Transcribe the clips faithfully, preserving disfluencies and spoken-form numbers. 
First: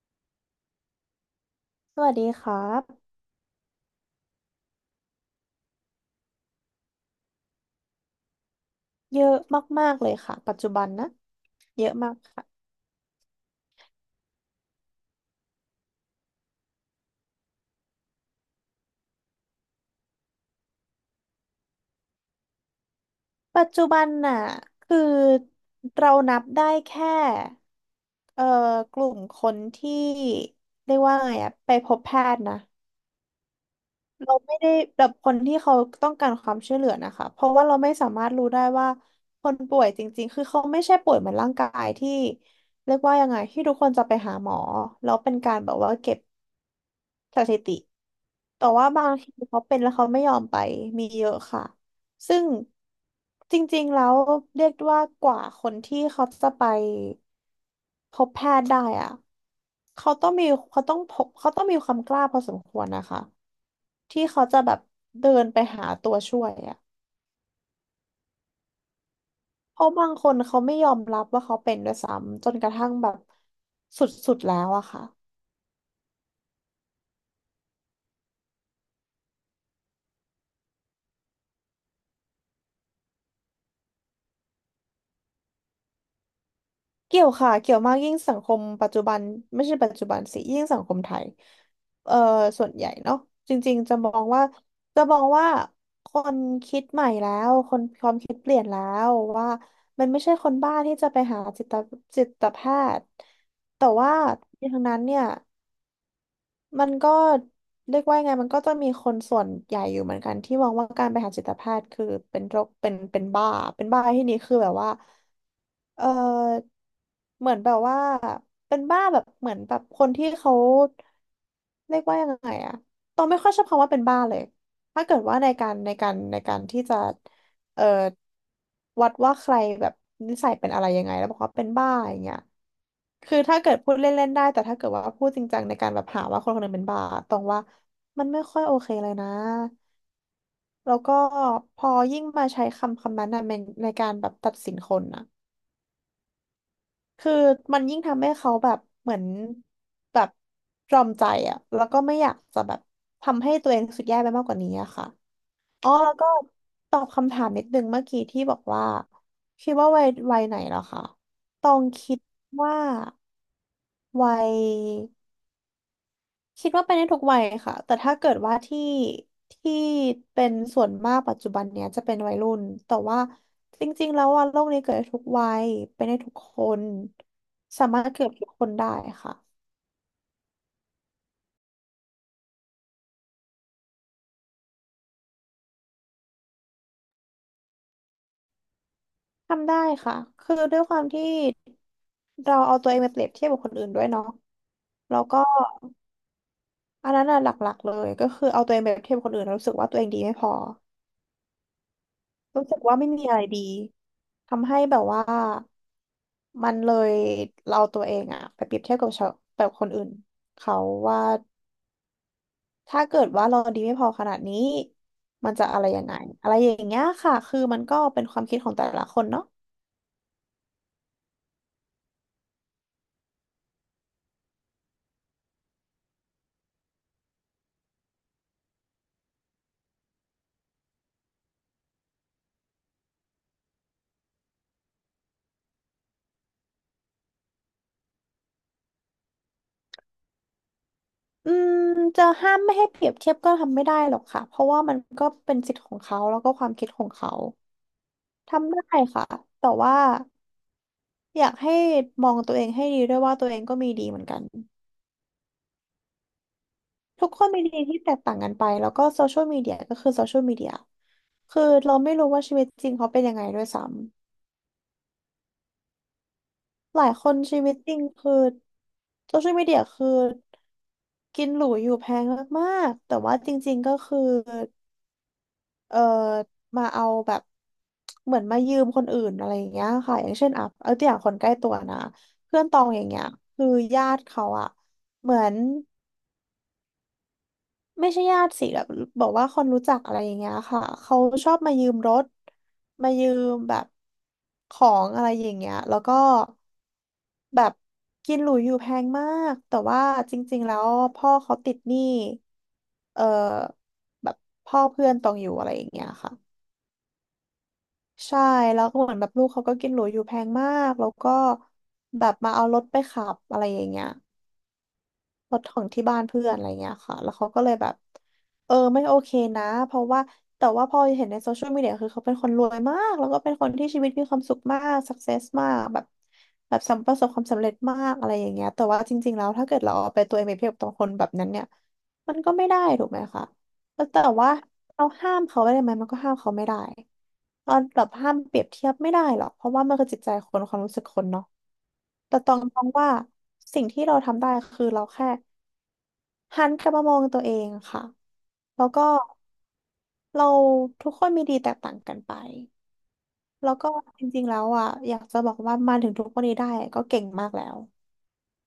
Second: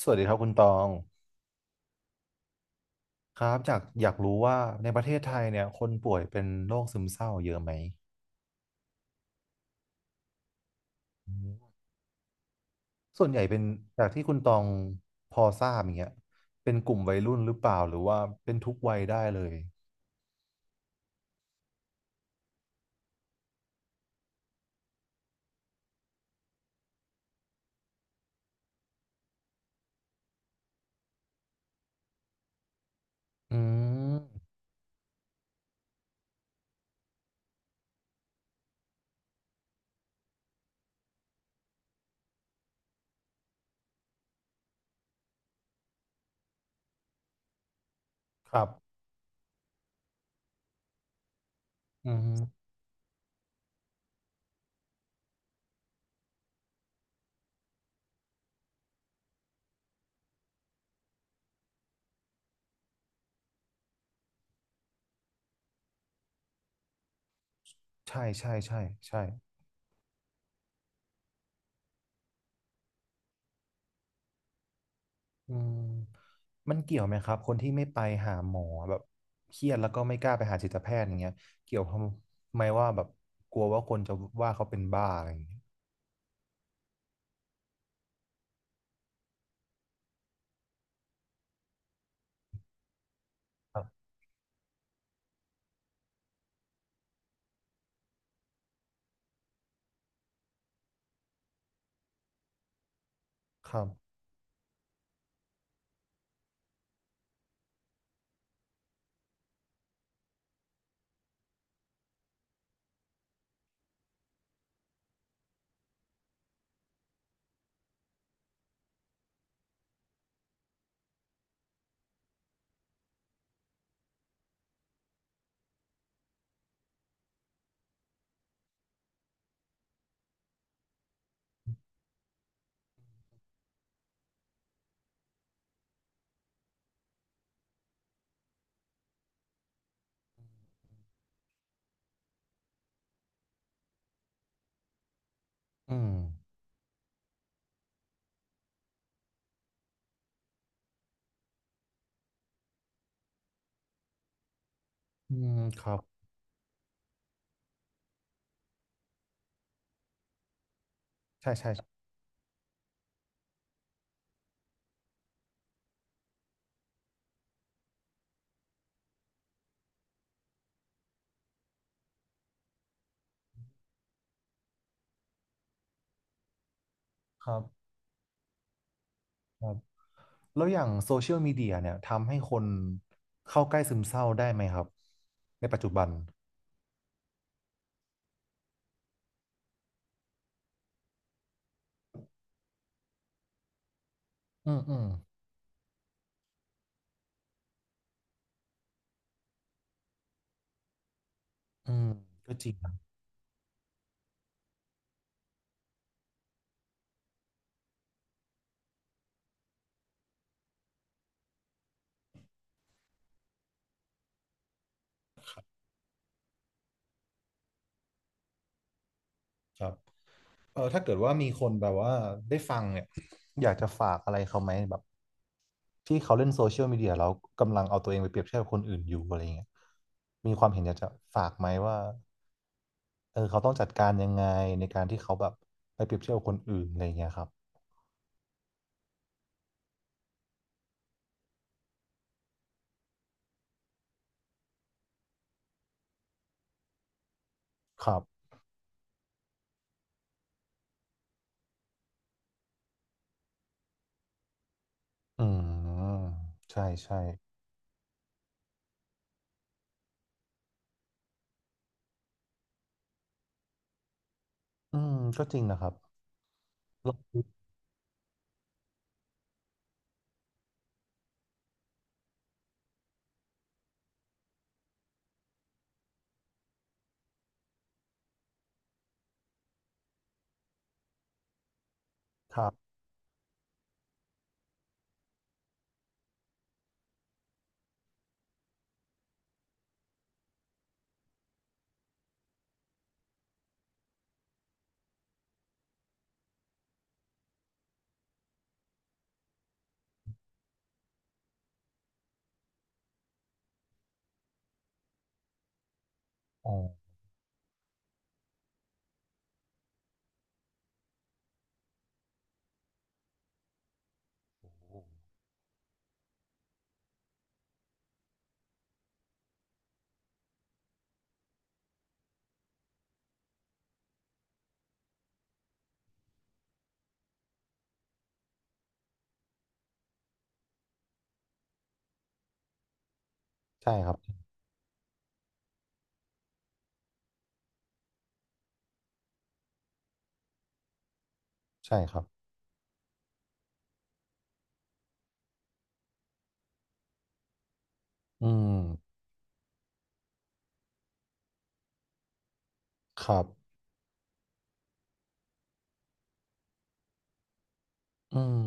สวัสดีครับคุณตองสวัสดีครับครับจากอยากรู้ว่าในประเทศไทยเนี่ยคนป่วยเป็นโรคซึมเศร้าเยอะไหมเยอะมากๆเลยค่ะปัจจุบันนะอืมเยอะมากค่ะส่วนใหญ่เป็นจากที่คุณตองพอทราบอย่างเงี้ยเป็นกลุ่มวัยรุ่นหรือเปล่าหรือว่าเป็นทุกวัยได้เลยปัจจุบันน่ะคือเรานับได้แค่เอ่อกลุ่มคนที่เรียกว่าไงอะไปพบแพทย์นะอืเรามไม่ได้แบบคนที่เขาต้องการความช่วยเหลือนะคะเพราะว่าเราไม่สามารถรู้ได้ว่าคนป่วยจริงๆคือเขาไม่ใช่ป่วยเหมือนร่างกายที่เรียกว่ายังไงที่ทุกคนจะไปหาหมอแล้วเป็นการแบบว่าเก็บ สถิติครัแต่บว่าบางทีเขาเป็นแล้วเขาไม่ยอมไปมีเยอะค่ะ อืซึ่งมจริงๆแล้วเรียกว่ากว่าคนที่เขาจะไปพบแพทย์ได้อะเขาต้องมีเขาต้องพบเขาต้องมีความกล้าพอสมควรนะคะที่เขาจะแบบเดินไปหาตัวช่วยอะใช่ใช่ใช่ใช่เพราะบางคนเขาไม่ยอมรับว่าเขาเป็นด้วยซ้ำจนกระทั่งแบบสุดๆแล้วอะค่ะ อืมมันเกี่ยวไหมครับคนที่ไม่ไปหาหมอแบบเครียดแล้วก็ไม่กล้าไปหาจิตแพทย์อย่างเงี้ยเกี่ยวทำไมว่าแบบกลัวว่าคนจะว่าเขาเป็นบ้าอะไรอย่างเงี้ยเกี่ยวค่ะเกี่ยวมากยิ่งสังคมปัจจุบันไม่ใช่ปัจจุบันสิยิ่งสังคมไทยเอ่อส่วนใหญ่เนาะจริคงรัๆจะบมองว่าจะมองว่าคนคิดใหม่แล้วคนความคิดเปลี่ยนแล้วว่ามันไม่ใช่คนบ้าที่จะไปหาจิตจิตแพทย์ครัแต่บว่าทั้งนั้นเนี่ยมันก็เรียกว่ายังไงมันก็จะมีคนส่วนใหญ่อยู่เหมือนกันที่มองว่าการไปหาจิตแพทย์คือเป็นโรคเป็นเป็นบ้าเป็นบ้าที่นี้คือแบบว่า เออเหมือนแบบว่าเป็นบ้าแบบเหมือนแบบคนที่เขาเรียกว่ายังไงอะตองไม่ค่อยชอบคำว่าเป็นบ้าเลยถ้าเกิดว่าในการในการในการที่จะเออวัดว่าใครแบบนิสัยเป็นอะไรยังไงแล้วบอกว่าเป็นบ้าอย่างเงี้ยคือถ้าเกิดพูดเล่นๆได้แต่ถ้าเกิดว่าพูดจริงจังในการแบบหาว่าคนคนหนึงเป็นบ้าตรงว่ามันไม่ค่อยโอเคเลยนะแล้วก็พอยิ่งมาใช้คำคำนั้นนะในในการแบบตัดสินคนนะ อืม คือมันยิ่งทำให้เขาแบบเหมือนแบบตรอมใจอะแล้วก็ไม่อยากจะแบบทำให้ตัวเองรู้สุดแย่ไปมากกว่านี้อะค่ะอืมคอ๋อรับแล้วก็ตอบคำถามนิดนึงเมื่อกี้ที่บอกว่าคิดว่าวัยวัยไหนเหรอคะใช่ตใช่อคงรัคิดว่าวัย คิดว่าไปได้ทุกวัยค่ะแต่ถ้าเกิดว่าที่ที่เป็นส่วนมากปัจจุบันเนี้ยจะเป็นวัยรุ่นแต่ว่าจริงๆแล้วว่าโลกนี้เกิดได้ทุกวัยเป็นได้ทุกคนบสามารถเกิดทุกบคนได้ค่ะครับแล้วอย่างโซเชียลมีเดียเนี่ยทำให้คนเข้าใกล้ซึมเศร้าได้ไหมครับในปัจจุบันทำได้ค่ะคือด้วยความที่เราเอาตัวเองไปเปรียบเทียบกับคนอื่นด้วยเนาะอืมอืมแล้วก็อันนั้นน่ะหลักๆเลยก็คือเอาตัวเองไปเปรียบเทียบกับคนอื่นแล้วรู้สึกว่าตัวเองดีไม่พอ อืมก็จรู้ริงสึกนะว่าไม่มีอะไรดีทำให้แบบว่ามันเลยเราตัวเองอะไปเปรียบเทียบกับชาวแบบคนอื่นเขาว่าถ้าเกิดว่าเราดีไม่พอขนาดนี้มันจะอะไรยังไงอะไรอย่างเงี้ยค่ะคือมันก็เป็นความคิดของแต่ละคนเนาะครับเออถ้าเกิดว่ามีคนแบบว่าได้ฟังเนี่ยอยากจะฝากอะไรเขาไหมแบบที่เขาเล่นโซเชียลมีเดียแล้วกำลังเอาตัวเองไปเปรียบเทียบกับคนอื่นอยู่อะไรเงี้ยมีความเห็นอยากจะฝากไหมว่าเออเขาต้องจัดการยังไงในการที่เขาแบบไปเปรียบเทียบกับคนอื่นอะไรเงี้ยครับอืมจะห้ามไม่ให้เปรียบเทียบก็ทำไม่ได้หรอกค่ะเพราะว่ามันก็เป็นสิทธิ์ของเขาแล้วก็ความคิดของเขาครับทำได้ค่ะแต่ว่าอยากให้มองตัวเองให้ดีด้วยว่าตัวเองก็มีดีเหมือนกัน อืมใช่ใช่ ทุกคนมีดีที่แตกต่างกันไปแล้วก็โซเชียลมีเดียก็คือโซเชียลมีเดียคือเราไม่รู้ว่าชีวิตจริงเขาเป็นยังไงด้วยซ้ำอืมก็จริงนะครับหลาลยองคนชีดูวิตจริงคือโซเชียลมีเดียคือกินหรูอยู่แพงมากๆแต่ว่าจริงๆก็คือเออมาเอาแบบเหมือนมายืมคนอื่นอะไรอย่างเงี้ยค่ะอย่างเช่นอ่ะเอาตัวอย่างคนใกล้ตัวนะคเพื่อนรัตอบงอย่างเงี้ยคือญาติเขาอะเหมือน ไม่ใช่ญาติสิแบบบอกว่าคนรู้จักอะไรอย่างเงี้ยค่ะเขาชอบมายืมรถมายืมแบบของอะไรอย่างเงี้ยแล้วก็แบบกินหรูอยู่แพงมากแต่ว่าจริงๆแล้วพ่อเขาติดหนี้เออแบบพ่อเพื่อนตองอยู่อะไรอย่างเงี้ยค่ะอ๋อใช่แล้วก็เหมือนแบบลูกเขาก็กินหรูอยู่แพงมากแล้วก็แบบมาเอารถไปขับอะไรอย่างเงี้ย รถของที่บ้านเพื่อนอะไรเงี้ยค่ะแล้วเขาก็เลยแบบเออไม่โอเคนะเพราะว่าแต่ว่าพอเห็นในโซเชียลมีเดียคือเขาเป็นคนรวยมากแล้วก็เป็นคนที่ชีวิตมีความสุขมากสักเซสมากแบบแบบสำประสบความสำเร็จมากอะไรอย่างเงี้ยแต่ว่าจริงๆแล้วถ้าเกิดเราเอาไปตัวเองไปเปรียบกับคนแบบนั้นเนี่ยมันก็ไม่ได้ถูกไหมคะใช่แล้วครับแต่ว่าเราห้ามเขาไว้ได้ไหมมันก็ห้ามเขาไม่ได้เราแบบห้ามเปรียบเทียบไม่ได้หรอกเพราะว่ามันคือจิตใจคนความรู้สึกคนเนาะ ใช่ครับแต่ตองมองว่าสิ่งที่เราทำได้คือเราแค่หันกลับมามองตัวเองค่ะอืมแล้วก็เราทุกคนมีดีแตกต่างกันไปครับแล้วก็จริงๆแล้วอ่ะอยากจะบอกว่ามาถึงทุกวันนี้ได้ก็เก่งมากแล้วอืม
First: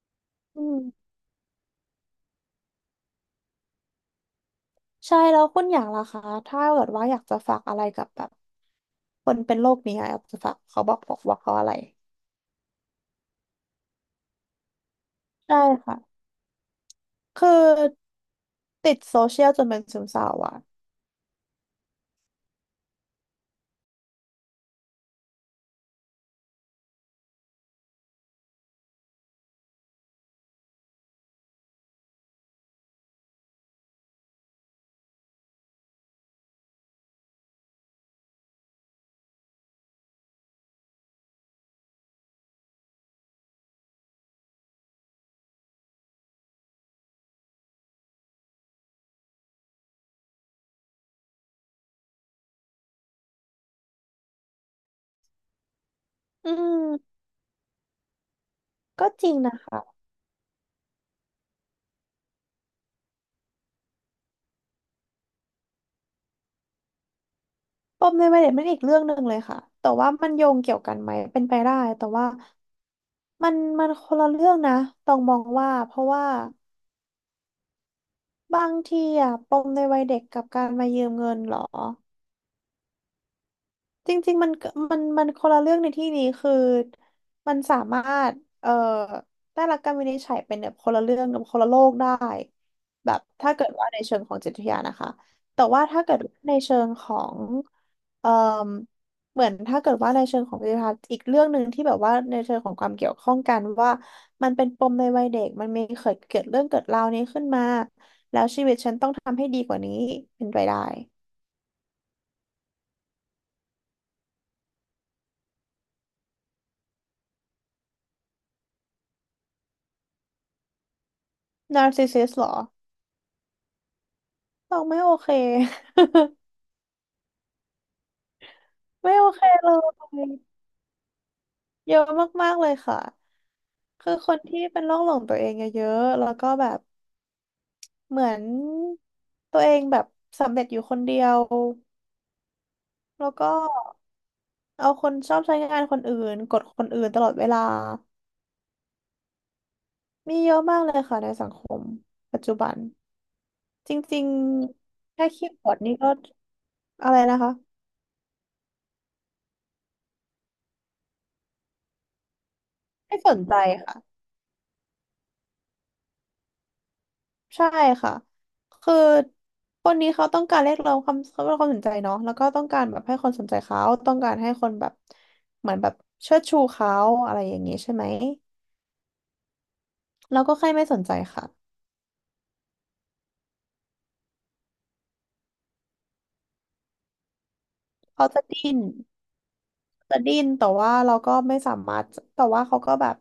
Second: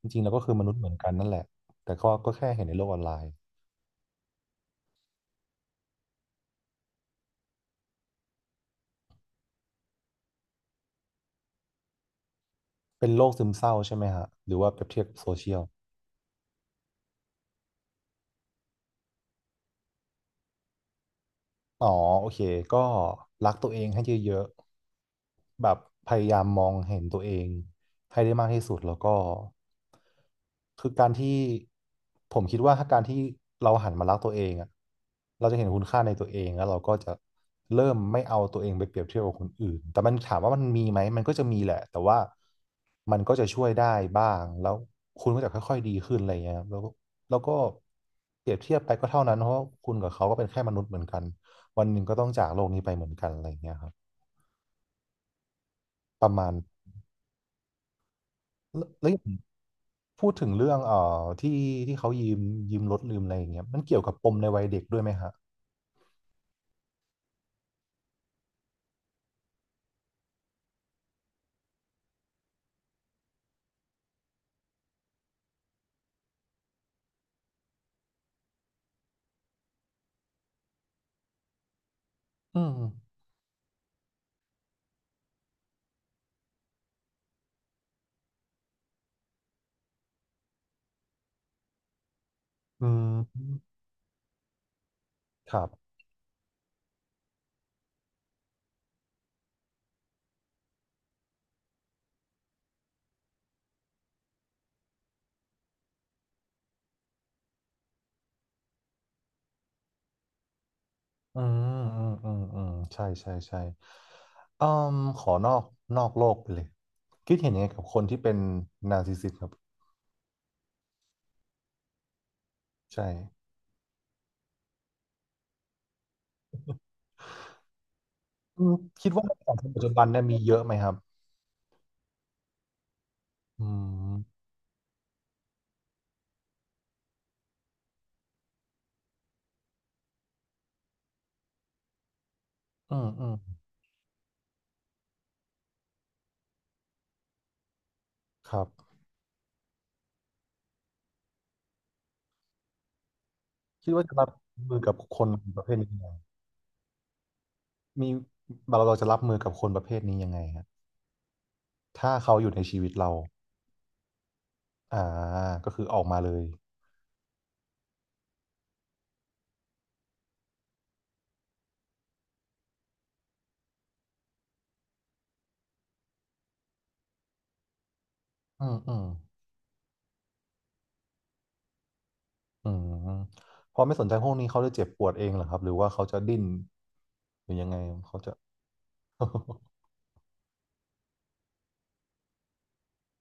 จริงๆแล้วก็คืออืมนุษมย์เหมือนกันนั่นแหละแต่ก็ก็แค่เห็นในโลกออนไลน์ใช่แล้วคุณอย่างล่ะคะถ้าเกิดว่าอยากจะฝากอะไรกับแบบคนเป็นโรคนี้อะอยากจะฝากเขาบอกบอกว่าเขาอะไรเป็นโรคซึมเศร้าใช่ไหมฮะหรือว่าเปรียบเทียบกับโซเชียใช่ล ค่ะคือติดโซเชียลจนเป็นซึมเศร้าอ่ะอ๋อโอเคก็รักตัวเองให้เยอะๆแบบพยายามมองเห็นตัวเองให้ได้มากที่สุดแล้วก็คือการที่ผมคิดว่าถ้าการที่เราหันมารักตัวเองอะเราจะเห็นคุณค่าในตัวเองแล้วเราก็จะเริ่มไม่เอาตัวเองไปเปรียบเทียบกับคนอื่นแต่มันถามว่ามันมีไหมมันก็จะมีแหละแต่ว่ามันก็จะช่วยได้บ้างแล้วคุณก็จะค่อยๆดีขึ้นอะไรเงี้ยครับแล้วก็แล้วก็เปรียบเทียบไปก็เท่านั้นเพราะว่าคุณกับเขาก็เป็นแค่มนุษย์เหมือนกัน วันหนึ่งก็ต้องจากโลกนี้ไปเหมือนกันอะไรเงี้ยครับประมาอืณมแล้วแล้ก็วอย่างจริงนะคะ พูดถึงเรื่องเอ่อที่ที่เขายืมยืมรถลืมอะไรอย่างเงี้ยมันเกี่ยวกับปมในวัยเด็กด้วยไหมฮะปมในวัยเด็กเป็นอีกเรื่องหนึ่งเลยค่ะ แต่ว่ามันโยงเกี่ยวกันไหมเป็นไปได้แต่ว่ามันมันคนละเรื่องนะ ต้องมองว่าเพราะว่าบางทีอะปมในวัยเด็กกับการมายืมเงินเหรอ อืมจริงๆ มันก็มันมันคนละเรื่องในที่นี้คือมันสามารถเอ่อได้รับการวินิจฉัยเป็นแบบคนละเรื่องกับคนละโลกได้อืแบมบถ้าเกิดว่าในเชิงของจิตวิทยานะคะครัแต่ว่าบถ้าเกิดในเชิงของเอ่อเหมือนถ้าเกิดว่าในเชิงของจิตวิทยาอีกเรื่องหนึ่งที่แบบว่าในเชิงของความเกี่ยวข้องกันว่ามันเป็นปมในวัยเด็กมันมีเกิดเกิดเรื่องเกิดราวนี้ขึ้นมาแล้วชีวิตฉันต้องทำให้ดีกว่านี้เป็นไปได้อืมอืมอืมอืมใช่ใช่ใช่อืมขอนอกนอกโลกไปเลยคิดเห็นยังไงกับคนที่เป็นนาร์ซิสซิสต์ครับนาร์ซิสซิสเหรอใช่บอกไม่โอเค อืมคิดไม่ว่าโอในเคสังคเลมปัจจุบันเนี่ยมียเยอะไหมครับเยอะมากๆเลยค่ะอืคือมคนที่เป็นโรคหลงตัวเองเยอะๆแล้วก็แบบเหมือนตัวเองแบบสำเร็จอยู่คนเดียวอืมอืแล้วมก็เอาคนชอบใช้งานคนอื่นกดคนอื่นตลอดเวลาครับมีเยอะมากเลยค่ะในสังคมปัจจุบันคิจดว่าจะริรังบมือกับๆคแค่นคีย์ประบเภอร์ทดนี้นี่ยังไง ก็อะไรนะคะมีเราเราจะรับมือกับคนประเภทนี้ยังไงฮะถ้าเขาอยู่ในชีวิตเราไม่สนใจค่ะ อ่าก็คือออกมาเลยใช่ค่ะคือคนนี้เขาต้องการเรียกร้องความเขาเรียกร้องความสนใจเนาะแล้วก็ต้องการแบบให้คนสนใจเขาต้องการให้คนแบบเหมือนแบบเชิดชูเขาอะไรอย่างนี้ใช่ไหมอืมอืมเราก็แค่ไม่สนใจค่ะอืมพอไม่สนใจพวกนี้เขาจะเจ็บปวดเองเหรอครับหรือว่าเขาจะดิ้นหรือยังไงเขาเขาจะ จะดิ้น จะดิ้นแต่ว่าเราก็ไม่สามารถแต่ว่าเขาก็แบบ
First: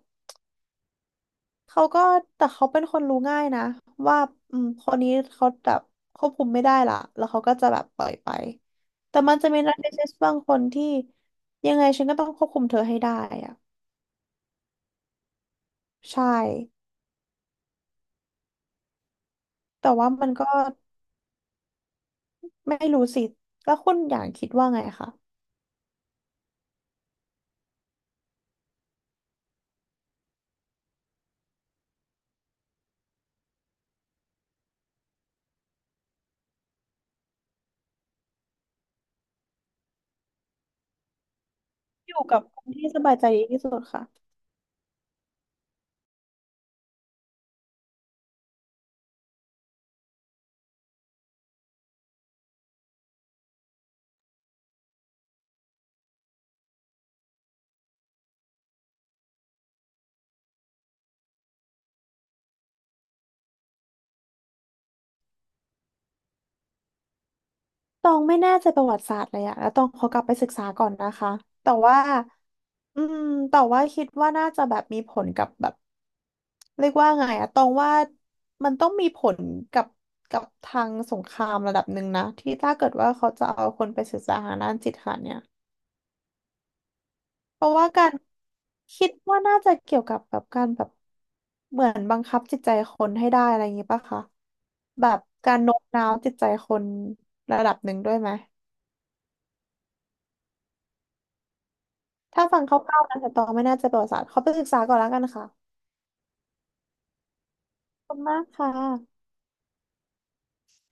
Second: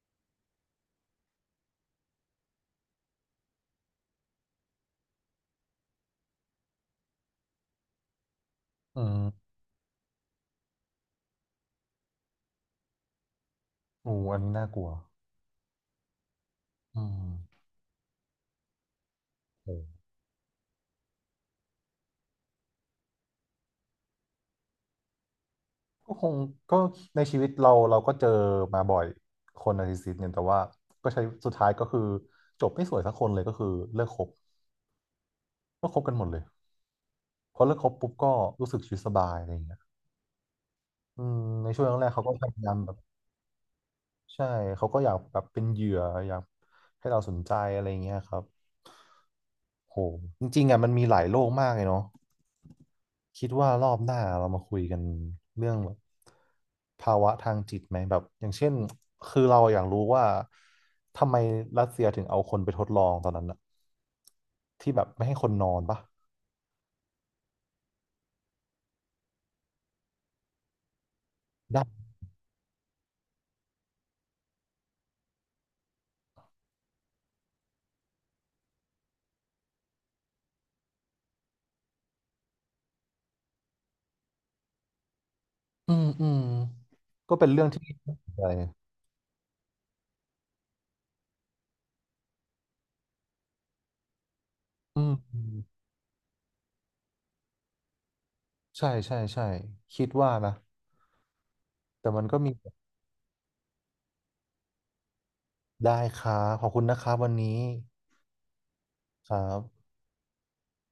เขาก็แต่เขาเป็นคนรู้ง่ายนะว่าอืมคนนี้เขาแบบควบคุมไม่ได้ละแล้วเขาก็จะแบบปล่อยไปอืแต่มมันจะมีนักเทนนิสบางคนที่ยังไงฉันก็ต้องควบคุมเธอให้ได้อะ โอ้อันนี้น่ากลัวใช่ อืมโอแต่้ว่ามันก็ไม่รู้สิ แล้วคุณอย่างคิดว่าไงคะ ก็คงก็ในชีวิตเราเราก็เจอมาบ่อยคนนาร์ซิสซิสต์เนี่ยแต่ว่าก็ใช้สุดท้ายก็คือจบไม่สวยสักคนเลยก็คือเลิกคบก็คบกันหมดเลยพอเลิกคบปุ๊บก็รู้สึกชีวิตสบายอะไรอย่างเงี้ย อืมในช่วงแรอกๆยู่เขาก็กับพคยานยามที่แบบสบายใจดีที่สุดค่ะใช่เขาก็อยากแบบเป็นเหยื่ออยากให้เราสนใจอะไรเงี้ยครับโหจริงๆอ่ะมันมีหลายโลกมากเลยเนาะคิดว่ารอบหน้าเรามาคุยกันเรื่องแบบภาวะทางจิตไหมแบบอย่างเช่นคือเราอยากรู้ว่าทำไมรัสเซียถึงเอาคนไปทดลองตอนนั้นอะที่แบบไม่ให้คนนอนปะตองไม่แน่ใจประวัติศาสตร์เลยอะแล้วตองขอกลับไปศึกษาก่อนนะคะ แต่ได้ว่าอืมแต่ว่าคิดว่าน่าจะแบบมีผลกับแบบเรียกว่าไงอะตองว่ามันต้องมีผลกับกับทางสงครามระดับหนึ่งนะที่ถ้าเกิดว่าเขาจะเอาคนไปศึกษาทางด้านจิตค่ะเนี่ย อืมอืมก็เป็นเพเรื่องราะที่ ว่ากา รน่าสนใจคิดว่าน่าจะเกี่ยวกับแบบการแบบเหมือนบังคับจิตใจคนให้ได้อะไรอย่างงี้ปะคะอืแบมบอืมการโน้มน้าวจิตใจคนระดับหนึ่งด้วยไหมใช่ใช่ใช่คิดว่านะแต่มันก็ถ้ามี ฟังคร่าวๆนะแต่ตองไม่น่าจะประวัติศาสตร์ขอไปศึกษาก่อนแล้วกันค่ะได้ครับขอบคุณนะครับวันนี้ขอบคุณมากค่ะครับ